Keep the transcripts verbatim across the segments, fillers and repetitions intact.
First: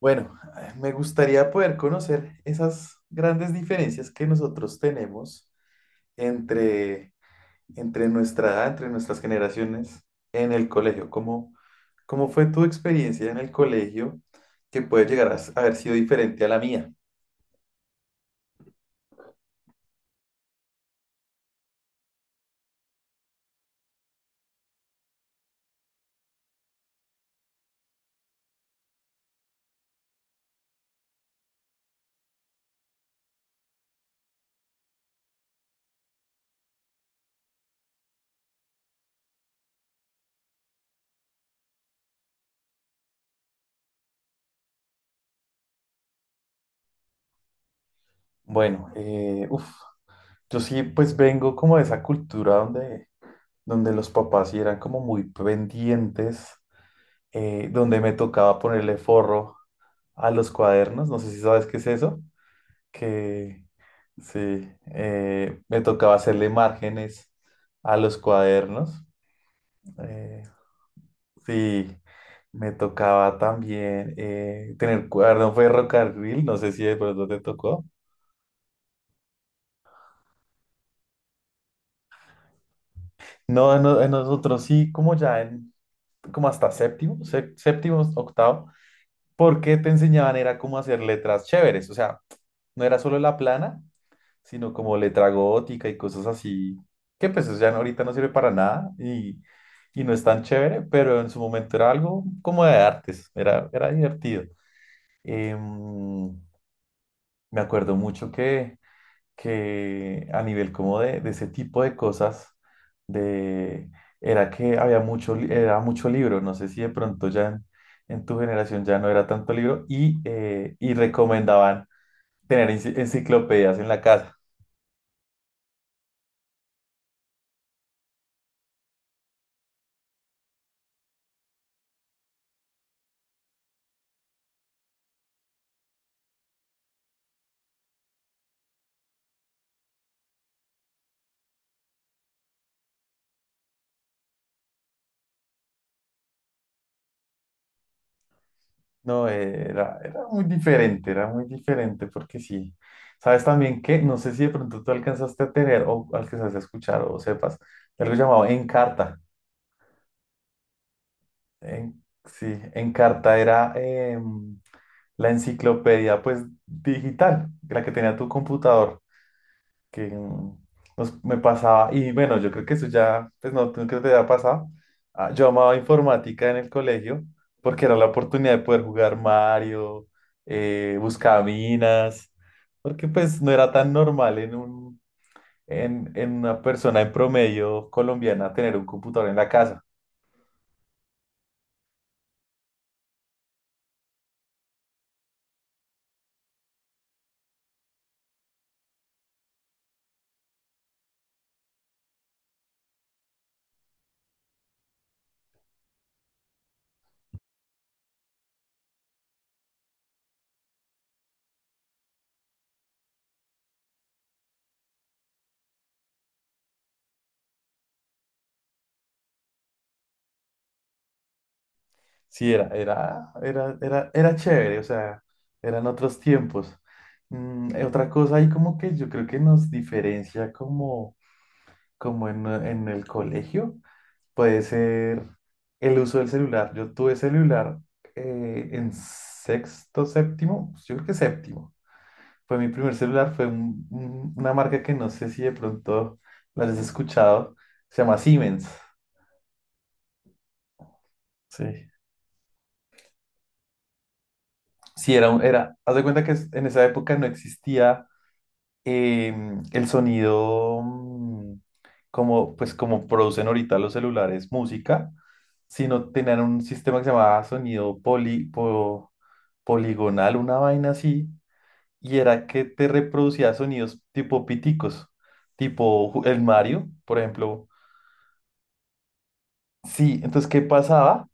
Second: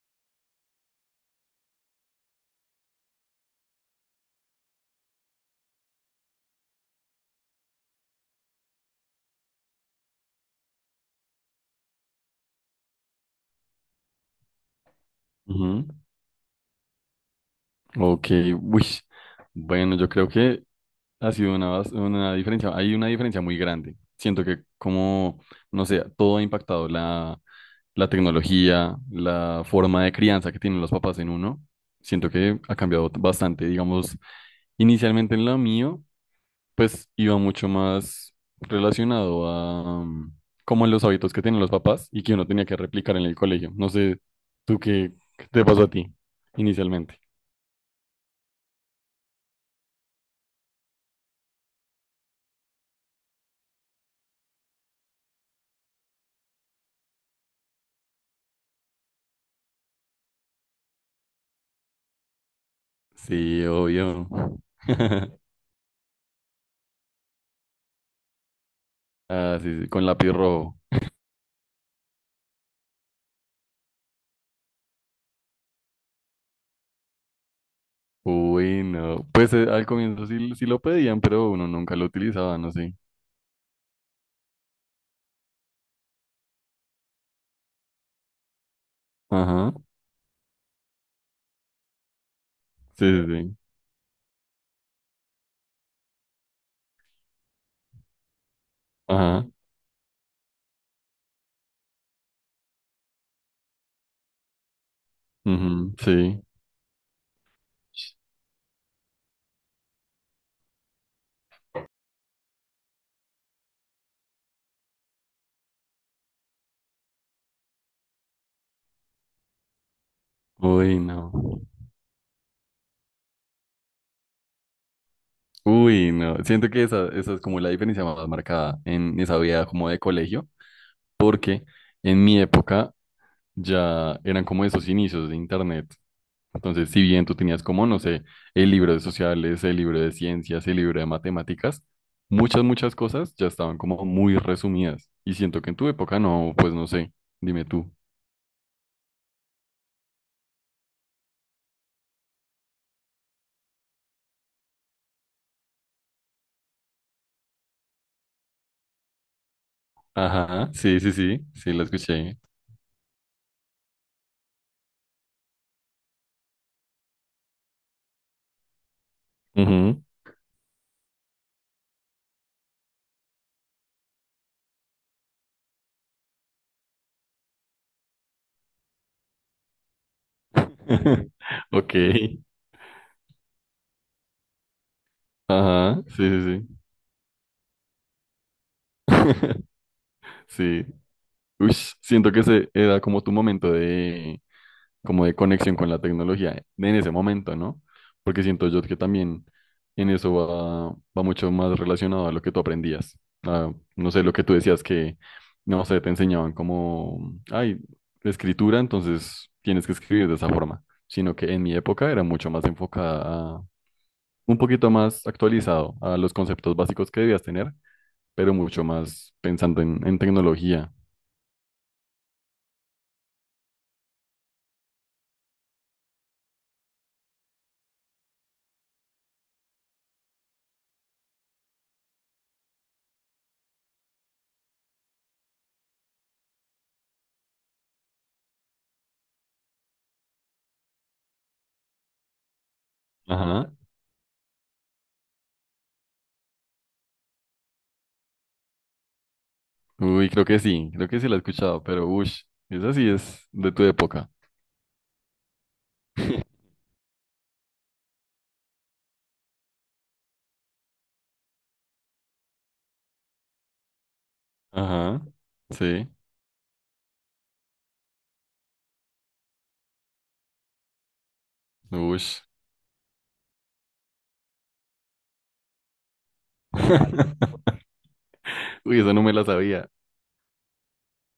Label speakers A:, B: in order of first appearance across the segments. A: Bueno, eh, me gustaría poder conocer esas grandes diferencias que nosotros tenemos entre, entre nuestra edad, entre nuestras generaciones en el colegio. ¿Cómo, cómo fue tu experiencia en el colegio que puede llegar a s- haber
B: Ujú.
A: sido diferente a la mía?
B: Ok. Uy, bueno, yo creo que ha sido una, bas- una diferencia, hay una diferencia muy grande. Siento que como, no sé, todo ha impactado la, la tecnología, la forma de crianza que tienen los papás en uno. Siento que ha cambiado bastante, digamos, inicialmente en lo mío, pues iba mucho más relacionado a mm, como los hábitos que tienen los papás y que uno tenía que replicar en el colegio. No sé, tú qué, qué te pasó a ti inicialmente.
A: Bueno, eh, uf, yo sí pues vengo como de esa cultura donde, donde los papás sí eran como muy pendientes, eh, donde me tocaba ponerle forro a los cuadernos, no sé si sabes qué es eso. que,
B: Sí, obvio.
A: Sí, eh, me tocaba hacerle márgenes a los cuadernos.
B: Ah, sí, sí, con lápiz
A: eh,
B: rojo.
A: sí, me tocaba también eh, tener cuaderno ferrocarril, no sé si de pronto te tocó.
B: Uy, no. Pues eh, al comienzo sí, sí lo pedían, pero uno nunca lo utilizaba, no sé.
A: No, en, no- en nosotros sí, como ya en, como hasta séptimo, sé- séptimo, octavo,
B: Ajá.
A: porque te enseñaban era cómo hacer letras chéveres, o sea, no era
B: Sí,
A: solo
B: sí,
A: la
B: sí.
A: plana, sino como letra gótica y cosas así, que pues eso ya no- ahorita no sirve para nada y,
B: Ajá.
A: y no es tan chévere, pero en su momento era algo como de artes, era, era divertido.
B: Ujú.
A: Em,
B: Sí.
A: Me acuerdo mucho que, que a nivel como de, de ese tipo de cosas, de, era que había mucho, li- era mucho libro, no sé si de pronto ya en, en tu generación ya no era tanto libro y, eh, y
B: Uy, no.
A: recomendaban tener enci- enciclopedias en la casa.
B: Uy, no. Siento que esa, esa es como la diferencia más marcada en esa vida como de colegio, porque en mi época ya eran como esos inicios de internet. Entonces, si bien tú tenías como, no sé, el libro de sociales, el libro de ciencias, el libro de matemáticas, muchas, muchas cosas ya estaban como muy resumidas. Y siento que en tu época no, pues no sé, dime tú.
A: No, eh, era, era muy diferente, era muy diferente porque sí. Sabes también que, no sé si de pronto tú alcanzaste a tener o alcanzaste a escuchar o sepas, de algo llamado Encarta.
B: Ajá, sí, sí, sí, sí, la
A: En,
B: escuché.
A: sí, Encarta era em, la enciclopedia pues digital, la que tenía tu computador.
B: Ujú.
A: Que mm, nos, me pasaba, y bueno, yo creo que eso ya, pues no, tú creo que te haya pasado. Ah, yo amaba informática en el colegio porque era la oportunidad de poder jugar Mario, eh,
B: Ok,
A: buscaminas, porque pues no era tan normal en un,
B: ajá,
A: en,
B: sí,
A: en
B: sí,
A: una
B: sí.
A: persona en promedio colombiana tener un computador en la casa.
B: Sí. Ush, siento que ese era como tu momento de, como de conexión con la tecnología en ese momento, ¿no? Porque siento yo que también en eso va, va mucho más relacionado a lo que tú aprendías. A, no sé, lo que tú decías que, no sé, te enseñaban como, ay, escritura, entonces tienes que escribir de esa forma, sino que en mi época era mucho más enfocada a, un poquito más actualizado a los conceptos básicos que debías tener, pero mucho más pensando en, en tecnología.
A: Sí, era, era, era, era, era chévere, o sea, eran otros tiempos. Mm, eh, otra cosa ahí como que yo creo que nos diferencia como como en, en el colegio, puede ser el uso del celular. Yo tuve celular eh, en sexto, séptimo, yo creo que séptimo. Fue mi primer celular, fue
B: Ajá.
A: un- un- una marca que no sé si de pronto la has escuchado, se llama Siemens.
B: Uy, creo que sí, creo que sí la he escuchado,
A: Sí.
B: pero ush, esa sí es de tu época.
A: Sí, era, un- era, haz de cuenta que en esa época no existía em, el sonido, mm, como, pues como producen ahorita los celulares música,
B: Ajá, sí,
A: sino tenían un sistema que se llamaba sonido poli- po- poligonal, una vaina así, y
B: ush.
A: era que te reproducía sonidos tipo piticos, tipo ju- el Mario, por ejemplo.
B: Uy, esa no me la sabía.
A: Sí, entonces, ¿qué pasaba?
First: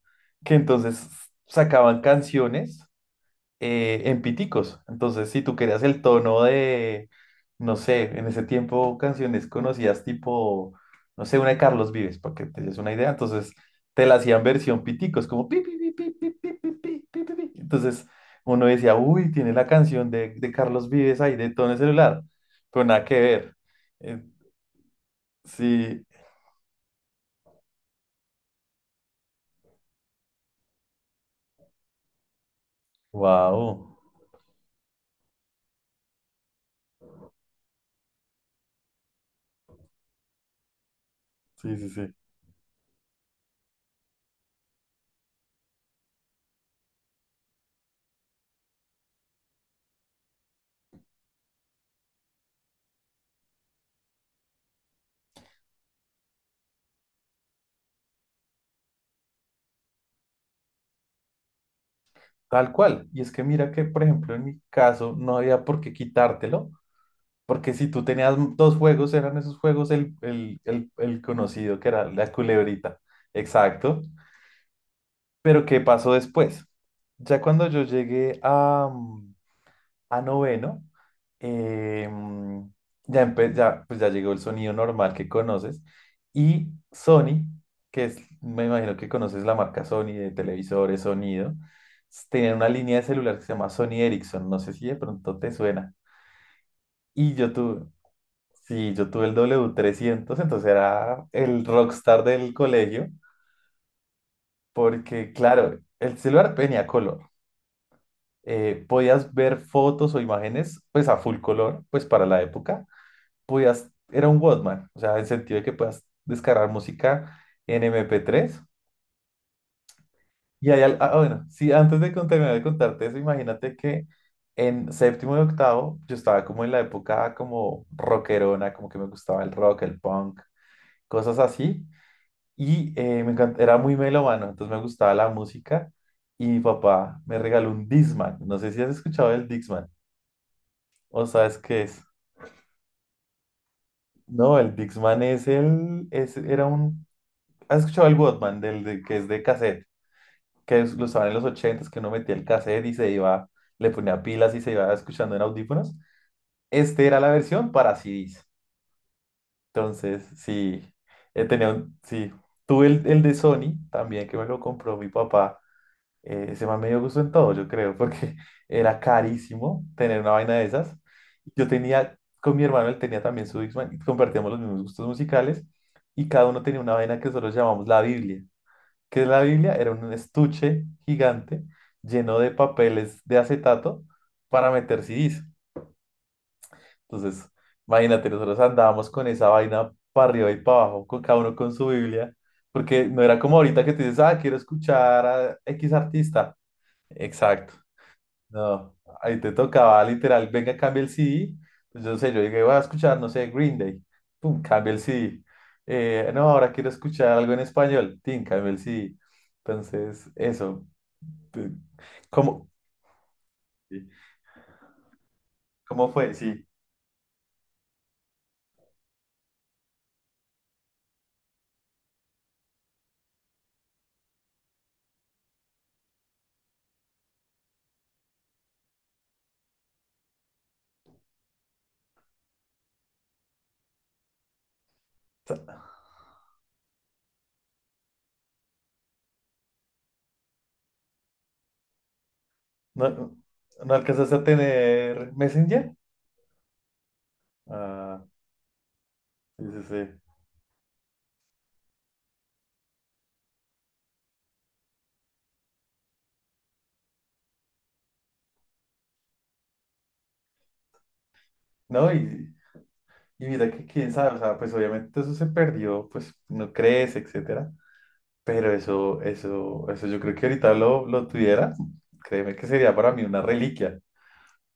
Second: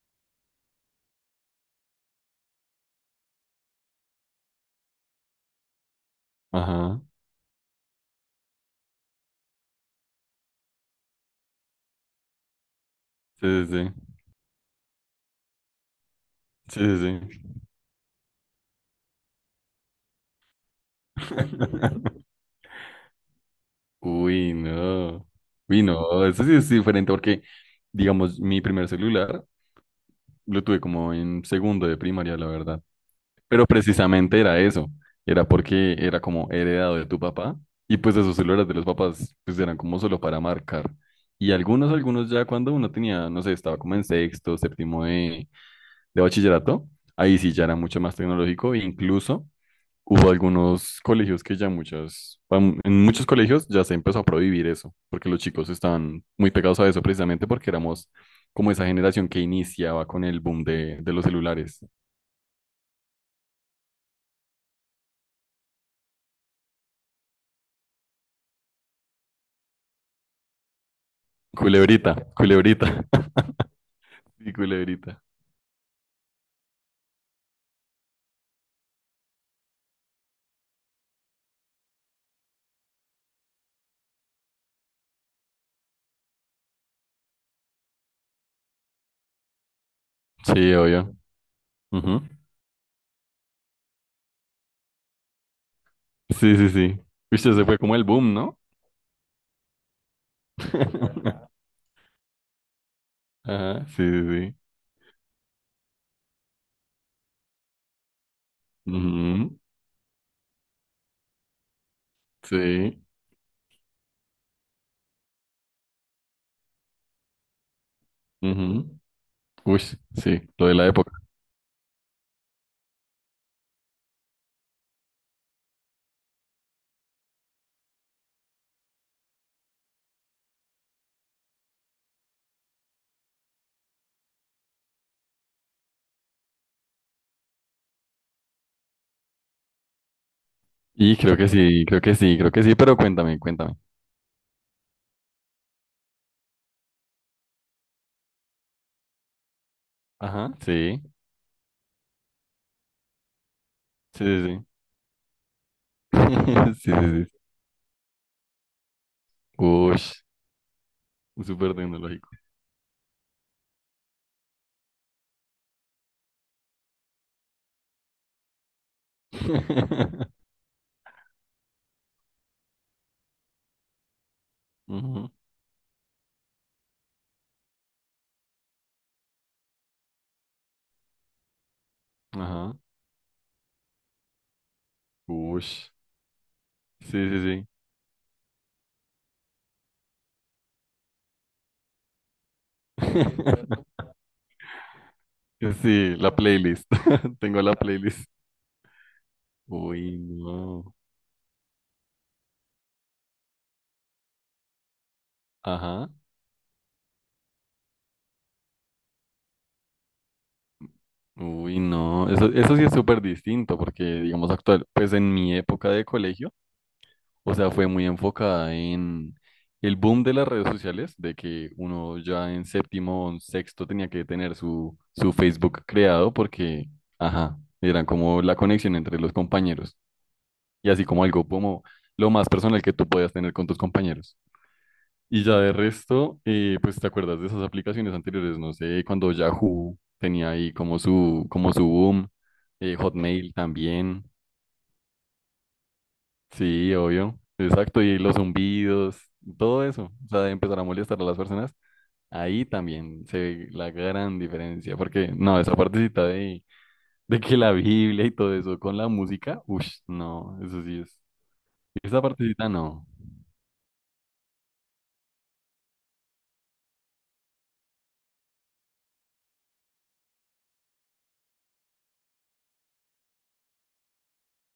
A: Que entonces sacaban canciones eh, en piticos. Entonces, si tú querías el tono
B: Ajá,
A: de, no sé, en ese tiempo canciones conocidas tipo, no sé, una de Carlos Vives, para que te des una idea, entonces
B: sí, sí,
A: te la hacían versión piticos, como pi, pi, pi, pi, pi, pi, pi,
B: sí,
A: pi,
B: sí,
A: pi, pi, pi.
B: sí.
A: Entonces uno decía, uy, tiene la canción de, de Carlos Vives ahí de tono de celular,
B: Sí.
A: pero nada que ver. Eh,
B: Uy, no. Uy,
A: sí,
B: no, eso sí es diferente porque, digamos, mi primer celular lo tuve como en segundo de primaria, la verdad. Pero
A: wow,
B: precisamente era eso, era porque era como heredado de tu papá y pues esos celulares de los papás pues eran como solo para marcar. Y
A: sí, sí,
B: algunos,
A: sí.
B: algunos ya cuando uno tenía, no sé, estaba como en sexto, séptimo de, de bachillerato, ahí sí ya era mucho más tecnológico e incluso hubo algunos colegios que ya muchas, pam- en muchos colegios ya se empezó a prohibir eso, porque los chicos estaban muy pegados a eso precisamente porque éramos como esa generación que iniciaba con el boom de, de los celulares.
A: Tal cual. Y es que mira que, por ejemplo, en mi caso no había por qué quitártelo, porque si tú tenías dos juegos, eran esos juegos el, el, el, el conocido que era
B: Culebrita,
A: la
B: culebrita.
A: culebrita. Exacto.
B: Y culebrita.
A: Pero ¿qué pasó después? Ya cuando yo llegué a, mm, a noveno, eh, mm, ya, empe- ya, pues ya llegó el sonido normal que conoces. Y Sony, que es, me imagino que conoces la marca Sony de
B: Sí,
A: televisores,
B: obvio.
A: sonido,
B: Ujú.
A: s- tenía una línea de celular que se llama Sony Ericsson. No sé si de pronto te suena.
B: Sí, sí, sí.
A: Y yo
B: Viste, se fue
A: tuve,
B: como el boom, ¿no?
A: Sí, yo tuve el w trescientos, entonces era el rockstar del colegio,
B: Ajá, sí, sí, sí.
A: porque claro, el celular tenía color. Eh, podías ver
B: Ujú.
A: fotos o imágenes pues a full color, pues para la época.
B: Sí.
A: Podías, era un Walkman, o sea, en el sentido de que puedas descargar música en mp tres.
B: Ujú. Uy, sí, lo
A: Y
B: de
A: ahí,
B: la
A: al-
B: época.
A: ah, bueno, sí, antes de con- terminar de contarte eso, imagínate que en séptimo y octavo yo estaba como en la época como rockerona, como que me gustaba el rock, el punk, cosas así. Y eh, me encanta, era muy melómano, entonces me gustaba la música. Y mi papá me regaló un Discman. No sé si has escuchado el Discman
B: Y
A: o
B: creo que
A: sabes qué
B: sí, creo
A: es.
B: que sí, creo que sí, pero cuéntame, cuéntame.
A: No, el Discman es el, es, era un, ¿Has escuchado el Walkman del de- que es de cassette?
B: Ajá,
A: Que es-
B: sí,
A: lo usaban en los ochentas, que uno metía el cassette y se iba, le ponía
B: sí, sí,
A: pilas y
B: sí.
A: se iba escuchando en audífonos.
B: Sí, sí,
A: Este era
B: sí.
A: la versión para C Ds.
B: Uy,
A: Entonces, sí, eh, tenía
B: súper
A: un,
B: tecnológico.
A: sí, tuve el, el de Sony también que me lo compró mi papá. Eh, ese man me dio gusto en todo, yo creo, porque era carísimo tener una vaina de esas. Yo tenía, con mi hermano, él tenía también su Discman, y compartíamos los mismos gustos
B: Ujú.
A: musicales, y cada uno tenía una vaina que nosotros llamamos la Biblia. ¿Qué es la Biblia? Era un estuche gigante lleno de
B: Ajá.
A: papeles de acetato para meter C Ds.
B: Uy, sí, sí,
A: Entonces,
B: sí.
A: imagínate, nosotros andábamos con esa vaina para arriba y para abajo, con cada uno con su Biblia, porque no era como ahorita que te dices, ah, quiero escuchar a X
B: Sí, la
A: artista.
B: playlist. Tengo la
A: Exacto.
B: playlist.
A: No, ahí te tocaba
B: Uy,
A: literal, venga,
B: no.
A: cambia el C D. Pues yo no sé, yo llegué voy a escuchar, no sé, Green Day. Pum, cambia el C D.
B: Ajá.
A: Eh, no, ahora quiero escuchar algo en español. Tin, cambia el C D. Entonces, eso. Te-
B: Uy, no, eso,
A: ¿Cómo,
B: eso sí es súper distinto porque, digamos, actual, pues en mi época de
A: cómo fue?
B: colegio,
A: Sí.
B: o sea, fue muy enfocada en el boom de las redes sociales, de que uno ya en séptimo o en sexto tenía que tener su, su Facebook creado porque, ajá, eran como la conexión entre los compañeros y así como algo como lo más personal que tú podías tener con tus compañeros. Y ya de resto, eh, pues te acuerdas de esas aplicaciones anteriores, no sé, cuando Yahoo tenía ahí como su, como su boom, eh,
A: ¿No,
B: Hotmail
A: no
B: también,
A: alcanzaste a tener Messenger?
B: sí, obvio, exacto, y
A: Ah,
B: los zumbidos,
A: sí, sí,
B: todo
A: sí.
B: eso, o sea, de empezar a molestar a las personas, ahí también se ve la gran diferencia, porque no, esa partecita de, de que la Biblia y todo eso con la música, uff, no, eso sí es,
A: No,
B: esa
A: y,
B: partecita no.
A: y mira que quién sabe, o sea, pues obviamente eso se perdió, pues no crees, etcétera. Pero eso, eso, eso yo creo que ahorita lo, lo tuviera, créeme que sería para mí una reliquia,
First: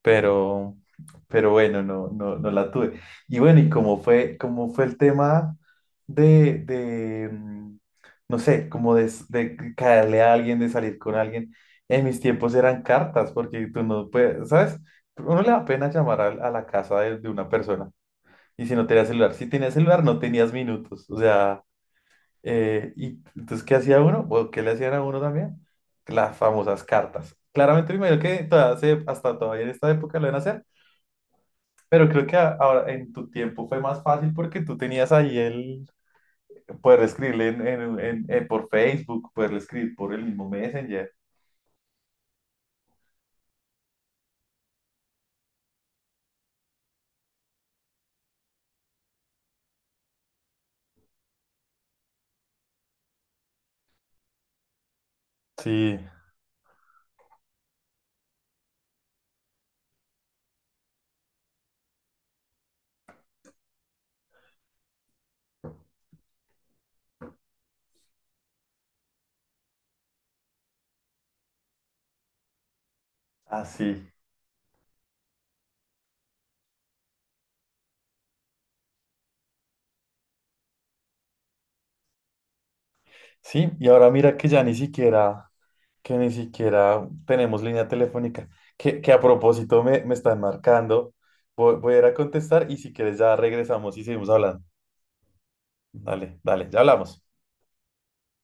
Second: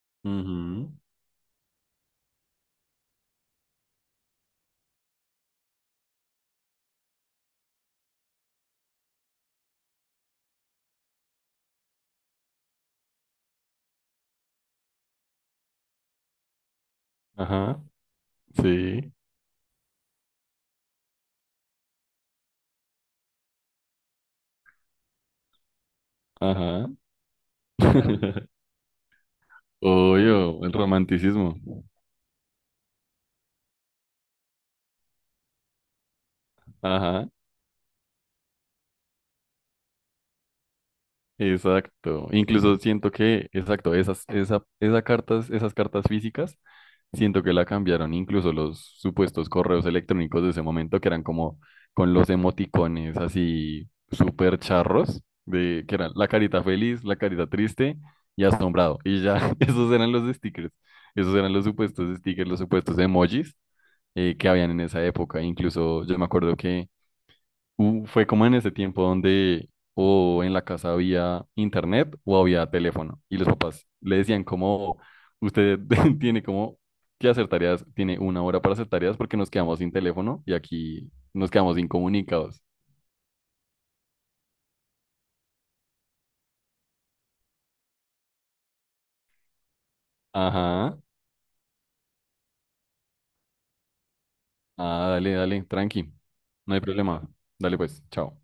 A: pero,
B: Ujú.
A: pero bueno, no, no, no la tuve. Y bueno, ¿y cómo fue, cómo fue el tema de, de, mm, no sé, como de, s- de caerle a alguien, de salir con alguien? En mis tiempos eran cartas, porque tú no puedes, ¿sabes? Uno le da pena llamar a, a la casa de, de una
B: Ajá,
A: persona. Y si no tenía
B: sí,
A: celular, si tenías celular no tenías minutos, o sea. Eh, y entonces, ¿qué hacía uno? ¿O qué le hacían a uno también? Las famosas
B: ajá.
A: cartas. Claramente, primero que todavía se- hasta todavía en esta época lo van a
B: Obvio,
A: hacer,
B: el romanticismo.
A: pero creo que a- ahora en tu tiempo fue más fácil porque tú tenías ahí el poder
B: Ajá,
A: escribirle en, en- en- en- por Facebook, poder escribir por el mismo Messenger.
B: exacto. Incluso siento que, exacto, esas, esa, esa cartas, esas cartas físicas, siento que la cambiaron incluso los supuestos correos electrónicos de ese momento, que eran como con los emoticones así súper charros, de, que
A: Sí,
B: eran la carita feliz, la carita triste y asombrado. Y ya, esos eran los stickers. Esos eran los supuestos stickers, los supuestos emojis eh, que habían en esa época. Incluso yo me acuerdo que u- fue como en ese tiempo donde o en la casa había internet o había teléfono y los papás
A: así.
B: le decían como usted tiene como que hacer tareas, tiene una hora para hacer tareas porque nos quedamos sin teléfono y aquí nos quedamos incomunicados.
A: Sí, y ahora mira que ya ni siquiera, que ni siquiera tenemos línea telefónica, que, que a propósito me, me están
B: Ajá.
A: marcando. Voy, voy a ir a contestar y si quieres ya regresamos y seguimos hablando.
B: Ah, dale, dale, tranqui.
A: Dale, dale,
B: No
A: ya
B: hay
A: hablamos.
B: problema. Dale pues, chao.